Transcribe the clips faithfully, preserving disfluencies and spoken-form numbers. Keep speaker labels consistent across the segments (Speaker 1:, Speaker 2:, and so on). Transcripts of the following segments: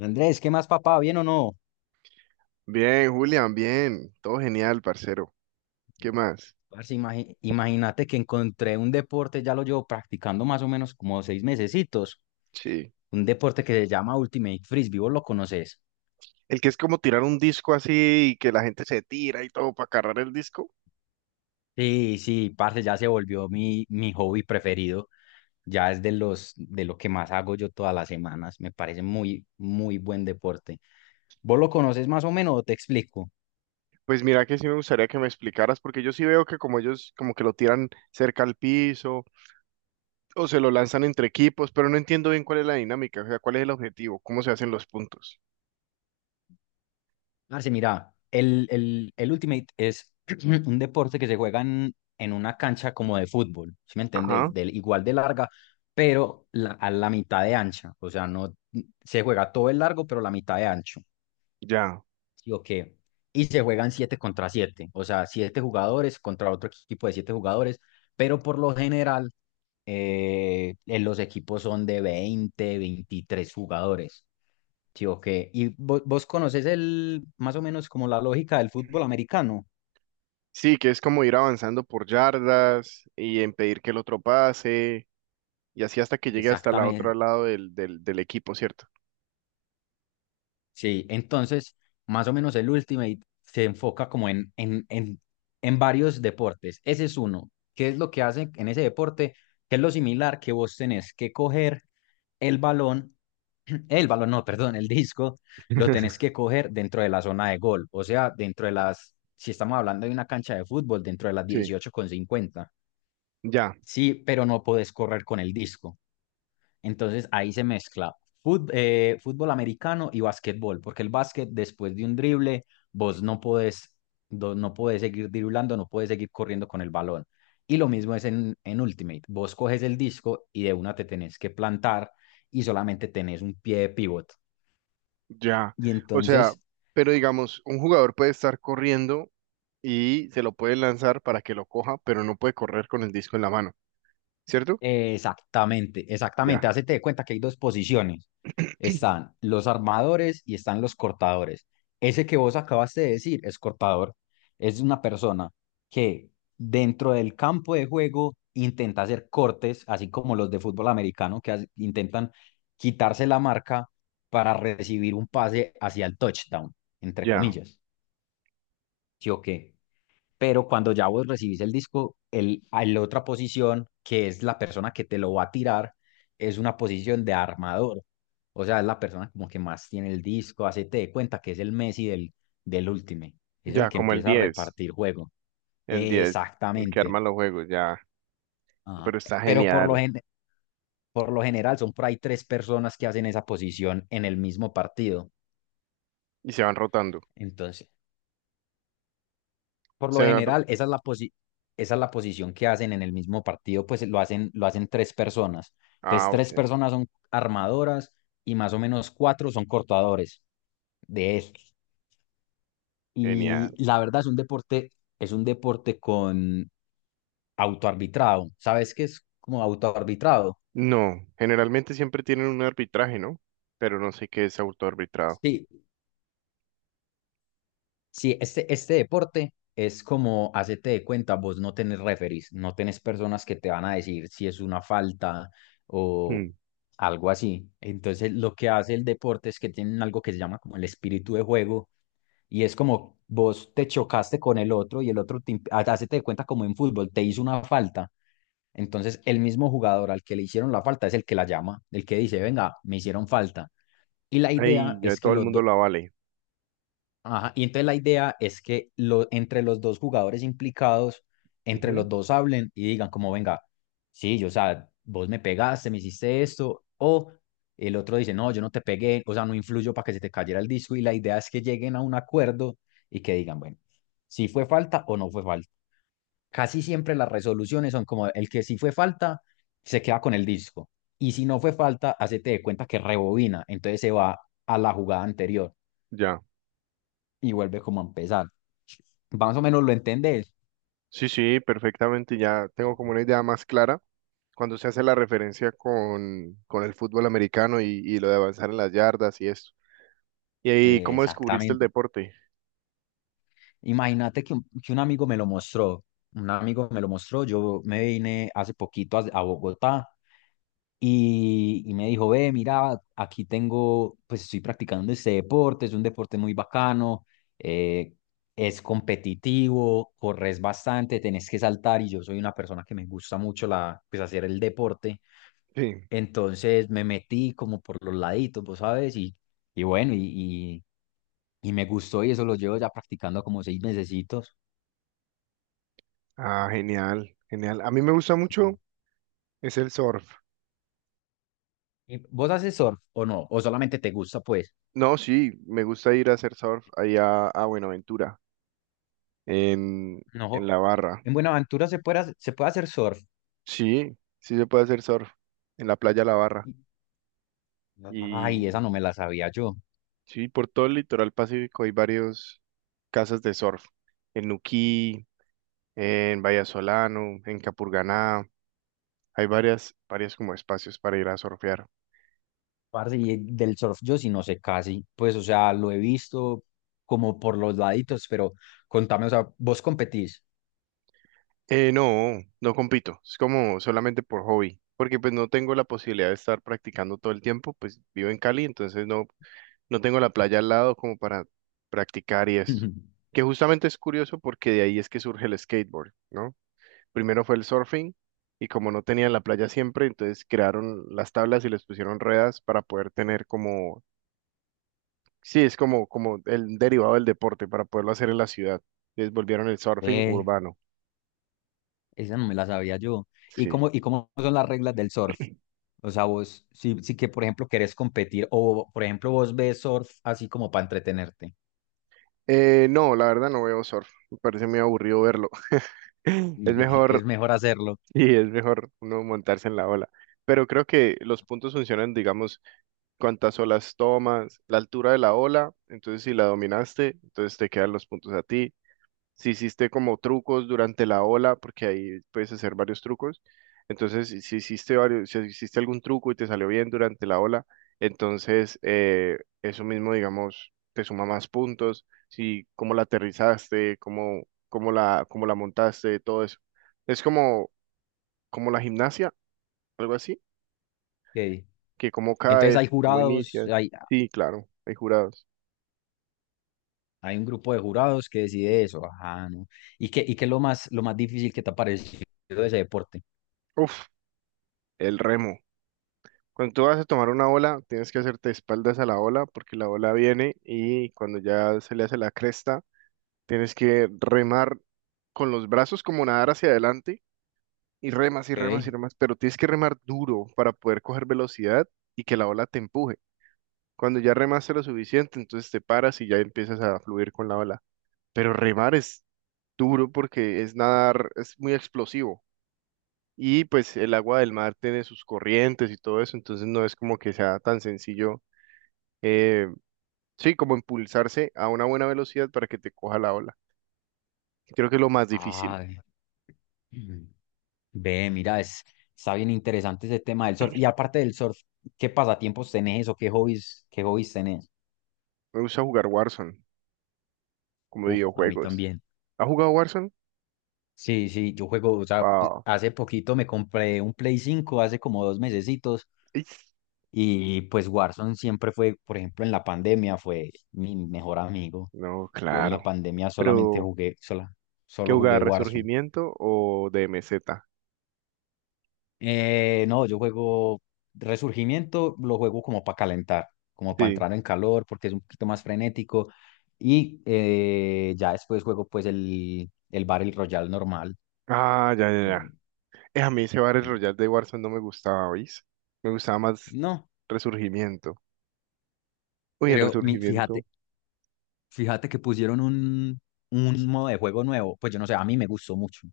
Speaker 1: Andrés, ¿qué más, papá? ¿Bien o no?
Speaker 2: Bien, Julián, bien. Todo genial, parcero. ¿Qué más?
Speaker 1: Parce, imagi- imagínate que encontré un deporte, ya lo llevo practicando más o menos como seis mesecitos,
Speaker 2: Sí.
Speaker 1: un deporte que se llama Ultimate Frisbee, ¿vos lo conoces?
Speaker 2: El que es como tirar un disco así y que la gente se tira y todo para cargar el disco.
Speaker 1: Sí, sí, parce, ya se volvió mi, mi hobby preferido, ya es de los, de lo que más hago yo todas las semanas, me parece muy, muy buen deporte. ¿Vos lo conoces más o menos o te explico?
Speaker 2: Pues mira que sí me gustaría que me explicaras, porque yo sí veo que como ellos como que lo tiran cerca al piso o se lo lanzan entre equipos, pero no entiendo bien cuál es la dinámica, o sea, cuál es el objetivo, cómo se hacen los puntos.
Speaker 1: Marce, mira, el, el, el Ultimate es un deporte que se juega en, en una cancha como de fútbol, ¿sí me
Speaker 2: Ajá,
Speaker 1: entendés? Del, igual de larga, pero la- a la mitad de ancha. O sea, no se juega todo el largo, pero la mitad de ancho.
Speaker 2: ya.
Speaker 1: ¿Sí o qué? Y se juegan siete contra siete. O sea, siete jugadores contra otro equipo de siete jugadores, pero por lo general eh, eh, los equipos son de veinte veintitrés jugadores. Sí, ok. ¿Y vo- vos, conoces el, más o menos como la lógica del fútbol americano?
Speaker 2: Sí, que es como ir avanzando por yardas y impedir que el otro pase, y así hasta que llegue hasta la
Speaker 1: Exactamente.
Speaker 2: otro lado del, del, del equipo, ¿cierto?
Speaker 1: Sí, entonces, más o menos el Ultimate se enfoca como en, en, en, en varios deportes. Ese es uno. ¿Qué es lo que hace en ese deporte? ¿Qué es lo similar que vos tenés que coger el balón, el balón, no, perdón, el disco, lo tenés que coger dentro de la zona de gol? O sea, dentro de las, si estamos hablando de una cancha de fútbol, dentro de las
Speaker 2: Sí,
Speaker 1: dieciocho con cincuenta.
Speaker 2: ya,
Speaker 1: Sí, pero no podés correr con el disco. Entonces ahí se mezcla fut- eh, fútbol americano y básquetbol porque el básquet después de un drible, vos no podés, do- no podés seguir driblando, no podés seguir corriendo con el balón. Y lo mismo es en, en Ultimate. Vos coges el disco y de una te tenés que plantar y solamente tenés un pie de pivot.
Speaker 2: ya.
Speaker 1: Y
Speaker 2: O sea,
Speaker 1: entonces.
Speaker 2: pero digamos, un jugador puede estar corriendo y se lo puede lanzar para que lo coja, pero no puede correr con el disco en la mano, ¿cierto?
Speaker 1: Exactamente,
Speaker 2: Ya,
Speaker 1: exactamente. Hacete de cuenta que hay dos posiciones. Están los armadores y están los cortadores. Ese que vos acabaste de decir es cortador. Es una persona que dentro del campo de juego intenta hacer cortes, así como los de fútbol americano, que hace- intentan quitarse la marca para recibir un pase hacia el touchdown, entre
Speaker 2: ya,
Speaker 1: comillas. ¿Sí o qué? Pero cuando ya vos recibís el disco, el, a la otra posición, que es la persona que te lo va a tirar, es una posición de armador. O sea, es la persona como que más tiene el disco, hacete de cuenta que es el Messi del, del Ultimate, es el
Speaker 2: ya,
Speaker 1: que
Speaker 2: como el
Speaker 1: empieza a
Speaker 2: diez,
Speaker 1: repartir juego.
Speaker 2: el diez, el que arma
Speaker 1: Exactamente.
Speaker 2: los juegos, ya.
Speaker 1: Ajá.
Speaker 2: Pero está
Speaker 1: Pero por lo,
Speaker 2: genial.
Speaker 1: gen- por lo general son por ahí tres personas que hacen esa posición en el mismo partido.
Speaker 2: Y se van rotando.
Speaker 1: Entonces, por lo
Speaker 2: Se van... ro-.
Speaker 1: general, esa es la posi- esa es la posición que hacen en el mismo partido, pues lo hacen, lo hacen tres personas. Entonces,
Speaker 2: Ah,
Speaker 1: tres
Speaker 2: ok,
Speaker 1: personas son armadoras y más o menos cuatro son cortadores de estos. Y
Speaker 2: genial.
Speaker 1: la verdad es un deporte, es un deporte con autoarbitrado. ¿Sabes qué es como autoarbitrado?
Speaker 2: No, generalmente siempre tienen un arbitraje, ¿no? Pero no sé qué es autoarbitrado.
Speaker 1: Sí, sí, este, este deporte es como hacerte de cuenta, vos no tenés referees, no tenés personas que te van a decir si es una falta o
Speaker 2: Mm.
Speaker 1: algo así. Entonces, lo que hace el deporte es que tienen algo que se llama como el espíritu de juego y es como vos te chocaste con el otro y el otro te, imp- ha- hacete de cuenta como en fútbol, te hizo una falta. Entonces, el mismo jugador al que le hicieron la falta es el que la llama, el que dice, venga, me hicieron falta. Y la
Speaker 2: Ay,
Speaker 1: idea
Speaker 2: ya
Speaker 1: es que
Speaker 2: todo el
Speaker 1: los
Speaker 2: mundo
Speaker 1: dos.
Speaker 2: lo vale.
Speaker 1: Ajá, y entonces la idea es que lo, entre los dos jugadores implicados, entre los dos hablen y digan como, venga, sí, yo, o sea, vos me pegaste, me hiciste esto, o el otro dice, no, yo no te pegué, o sea, no influyo para que se te cayera el disco, y la idea es que lleguen a un acuerdo y que digan, bueno, si fue falta o no fue falta. Casi siempre las resoluciones son como, el que si fue falta, se queda con el disco, y si no fue falta, hacete de cuenta que rebobina, entonces se va a la jugada anterior
Speaker 2: Ya.
Speaker 1: y vuelve como a empezar. Más o menos lo entendés.
Speaker 2: Sí, sí, perfectamente. Ya tengo como una idea más clara cuando se hace la referencia con, con el fútbol americano y, y lo de avanzar en las yardas y esto. ¿Y ahí
Speaker 1: Eh,
Speaker 2: cómo descubriste el
Speaker 1: exactamente.
Speaker 2: deporte?
Speaker 1: Imagínate que un, que un amigo me lo mostró. Un amigo me lo mostró. Yo me vine hace poquito a, a Bogotá y, y me dijo, ve, mira, aquí tengo, pues estoy practicando este deporte, es un deporte muy bacano, eh, es competitivo, corres bastante, tenés que saltar y yo soy una persona que me gusta mucho la, pues hacer el deporte.
Speaker 2: Sí.
Speaker 1: Entonces me metí como por los laditos, vos sabes, y, y bueno, y, y, y me gustó y eso lo llevo ya practicando como seis mesecitos.
Speaker 2: Ah, genial, genial. A mí me gusta
Speaker 1: Sí.
Speaker 2: mucho es el surf.
Speaker 1: ¿Y ¿vos haces surf o no? ¿O solamente te gusta, pues?
Speaker 2: No, sí, me gusta ir a hacer surf allá a Buenaventura, en, en
Speaker 1: No.
Speaker 2: la barra.
Speaker 1: En Buenaventura se puede, hacer- se puede hacer surf.
Speaker 2: Sí, sí se puede hacer surf en la playa La Barra.
Speaker 1: Y- Ay,
Speaker 2: Y
Speaker 1: esa no me la sabía yo.
Speaker 2: sí, por todo el litoral pacífico hay varios casas de surf. En Nuquí, en Solano, en Capurganá, hay varias, varias como espacios para ir a surfear.
Speaker 1: Parce, y del surf yo sí no sé casi. Pues, o sea, lo he visto como por los laditos, pero contame, o sea, ¿vos competís?
Speaker 2: Eh, no, no compito, es como solamente por hobby, porque pues no tengo la posibilidad de estar practicando todo el tiempo, pues vivo en Cali, entonces no, no tengo la playa al lado como para practicar y esto. Que justamente es curioso porque de ahí es que surge el skateboard, ¿no? Primero fue el surfing y como no tenían la playa siempre, entonces crearon las tablas y les pusieron ruedas para poder tener como, sí, es como, como el derivado del deporte para poderlo hacer en la ciudad. Les volvieron el surfing
Speaker 1: Eh,
Speaker 2: urbano.
Speaker 1: esa no me la sabía yo. ¿Y
Speaker 2: Sí.
Speaker 1: cómo, y cómo son las reglas del surf? O sea, vos, si, si que, por ejemplo, querés competir o, por ejemplo, vos ves surf así como para entretenerte,
Speaker 2: Eh, no, la verdad no veo surf. Me parece muy aburrido verlo. Es
Speaker 1: es
Speaker 2: mejor,
Speaker 1: mejor hacerlo.
Speaker 2: y es mejor uno montarse en la ola. Pero creo que los puntos funcionan, digamos, cuántas olas tomas, la altura de la ola. Entonces, si la dominaste, entonces te quedan los puntos a ti. Si hiciste como trucos durante la ola, porque ahí puedes hacer varios trucos, entonces si si hiciste varios, si hiciste algún truco y te salió bien durante la ola, entonces eh, eso mismo, digamos, te suma más puntos, si cómo la aterrizaste, cómo, cómo la, cómo la montaste, todo eso. Es como, como la gimnasia, algo así,
Speaker 1: Ok.
Speaker 2: que cómo
Speaker 1: Entonces
Speaker 2: caes,
Speaker 1: hay
Speaker 2: cómo
Speaker 1: jurados,
Speaker 2: inicias.
Speaker 1: hay,
Speaker 2: Sí, claro, hay jurados.
Speaker 1: hay un grupo de jurados que decide eso. Ajá, ¿no? ¿Y qué, y qué es lo más, lo más difícil que te ha parecido de ese deporte?
Speaker 2: Uf, el remo. Cuando tú vas a tomar una ola, tienes que hacerte espaldas a la ola porque la ola viene y cuando ya se le hace la cresta, tienes que remar con los brazos como nadar hacia adelante y remas y remas y
Speaker 1: Okay.
Speaker 2: remas, pero tienes que remar duro para poder coger velocidad y que la ola te empuje. Cuando ya remaste lo suficiente, entonces te paras y ya empiezas a fluir con la ola. Pero remar es duro porque es nadar, es muy explosivo. Y pues el agua del mar tiene sus corrientes y todo eso, entonces no es como que sea tan sencillo eh, sí, como impulsarse a una buena velocidad para que te coja la ola. Creo que es lo más difícil.
Speaker 1: Ay, ve, mira, es, está bien interesante ese tema del surf. Y aparte del surf, ¿qué pasatiempos tenés o qué hobbies, qué hobbies tenés?
Speaker 2: Me gusta jugar Warzone, como
Speaker 1: Uf, a mí
Speaker 2: videojuegos.
Speaker 1: también.
Speaker 2: ¿Has jugado Warzone?
Speaker 1: Sí, sí, yo juego, o sea, pues,
Speaker 2: Wow.
Speaker 1: hace poquito me compré un Play cinco hace como dos mesecitos,
Speaker 2: Is-.
Speaker 1: y pues Warzone siempre fue, por ejemplo, en la pandemia fue mi mejor amigo.
Speaker 2: No,
Speaker 1: Yo en
Speaker 2: claro.
Speaker 1: la pandemia solamente
Speaker 2: Pero,
Speaker 1: jugué, sola,
Speaker 2: ¿qué
Speaker 1: solo jugué
Speaker 2: jugar?
Speaker 1: Warzone.
Speaker 2: ¿Resurgimiento o D M Z?
Speaker 1: Eh, no, yo juego Resurgimiento, lo juego como para calentar, como para
Speaker 2: Sí.
Speaker 1: entrar en calor, porque es un poquito más frenético, y eh, ya después juego pues el, el Battle Royale normal.
Speaker 2: Ah, ya, ya,
Speaker 1: el-
Speaker 2: ya. Eh, a mí ese Battle Royale de Warzone no me gustaba, ¿oís? Me gustaba más
Speaker 1: No,
Speaker 2: Resurgimiento. Uy, en
Speaker 1: pero mi, fíjate,
Speaker 2: Resurgimiento,
Speaker 1: fíjate que pusieron un, un modo de juego nuevo, pues yo no sé, a mí me gustó mucho.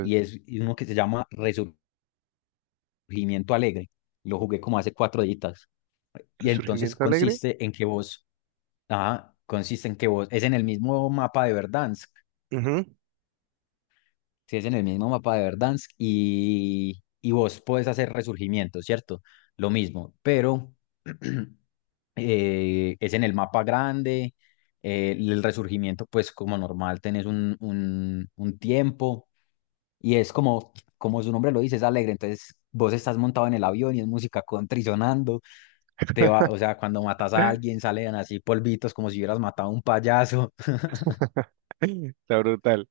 Speaker 1: Y es uno que se llama Resurgimiento Alegre. Lo jugué como hace cuatro días. Y entonces
Speaker 2: ¿Resurgimiento Alegre?
Speaker 1: consiste en que vos, ajá, consiste en que vos, es en el mismo mapa de Verdansk,
Speaker 2: Ujú.
Speaker 1: si es en el mismo mapa de Verdansk y, y vos podés hacer resurgimiento, ¿cierto? Lo mismo, pero eh, es en el mapa grande, eh, el resurgimiento pues como normal tenés un, un, un tiempo y es como, como su nombre lo dice, es alegre, entonces vos estás montado en el avión y es música country sonando, te va, o sea, cuando matas a alguien salen así polvitos como si hubieras matado a un payaso,
Speaker 2: Está brutal,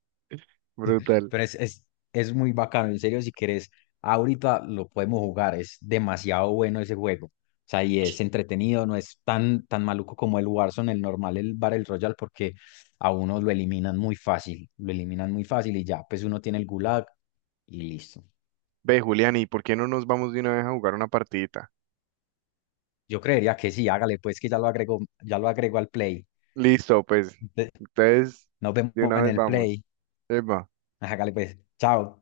Speaker 2: brutal.
Speaker 1: pero es, es, es muy bacano, en serio, si querés, ahorita lo podemos jugar, es demasiado bueno ese juego. O sea, y es entretenido, no es tan, tan maluco como el Warzone, el normal, el Battle Royale, porque a uno lo eliminan muy fácil, lo eliminan muy fácil y ya, pues uno tiene el Gulag y listo.
Speaker 2: Ve, Julián, ¿y por qué no nos vamos de una vez a jugar una partidita?
Speaker 1: Yo creería que sí, hágale pues que ya lo agrego, ya lo agrego al Play.
Speaker 2: Listo, pues.
Speaker 1: Ve-
Speaker 2: Entonces,
Speaker 1: Nos vemos
Speaker 2: de una
Speaker 1: en
Speaker 2: vez
Speaker 1: el
Speaker 2: vamos.
Speaker 1: Play.
Speaker 2: Epa.
Speaker 1: Hágale pues, chao.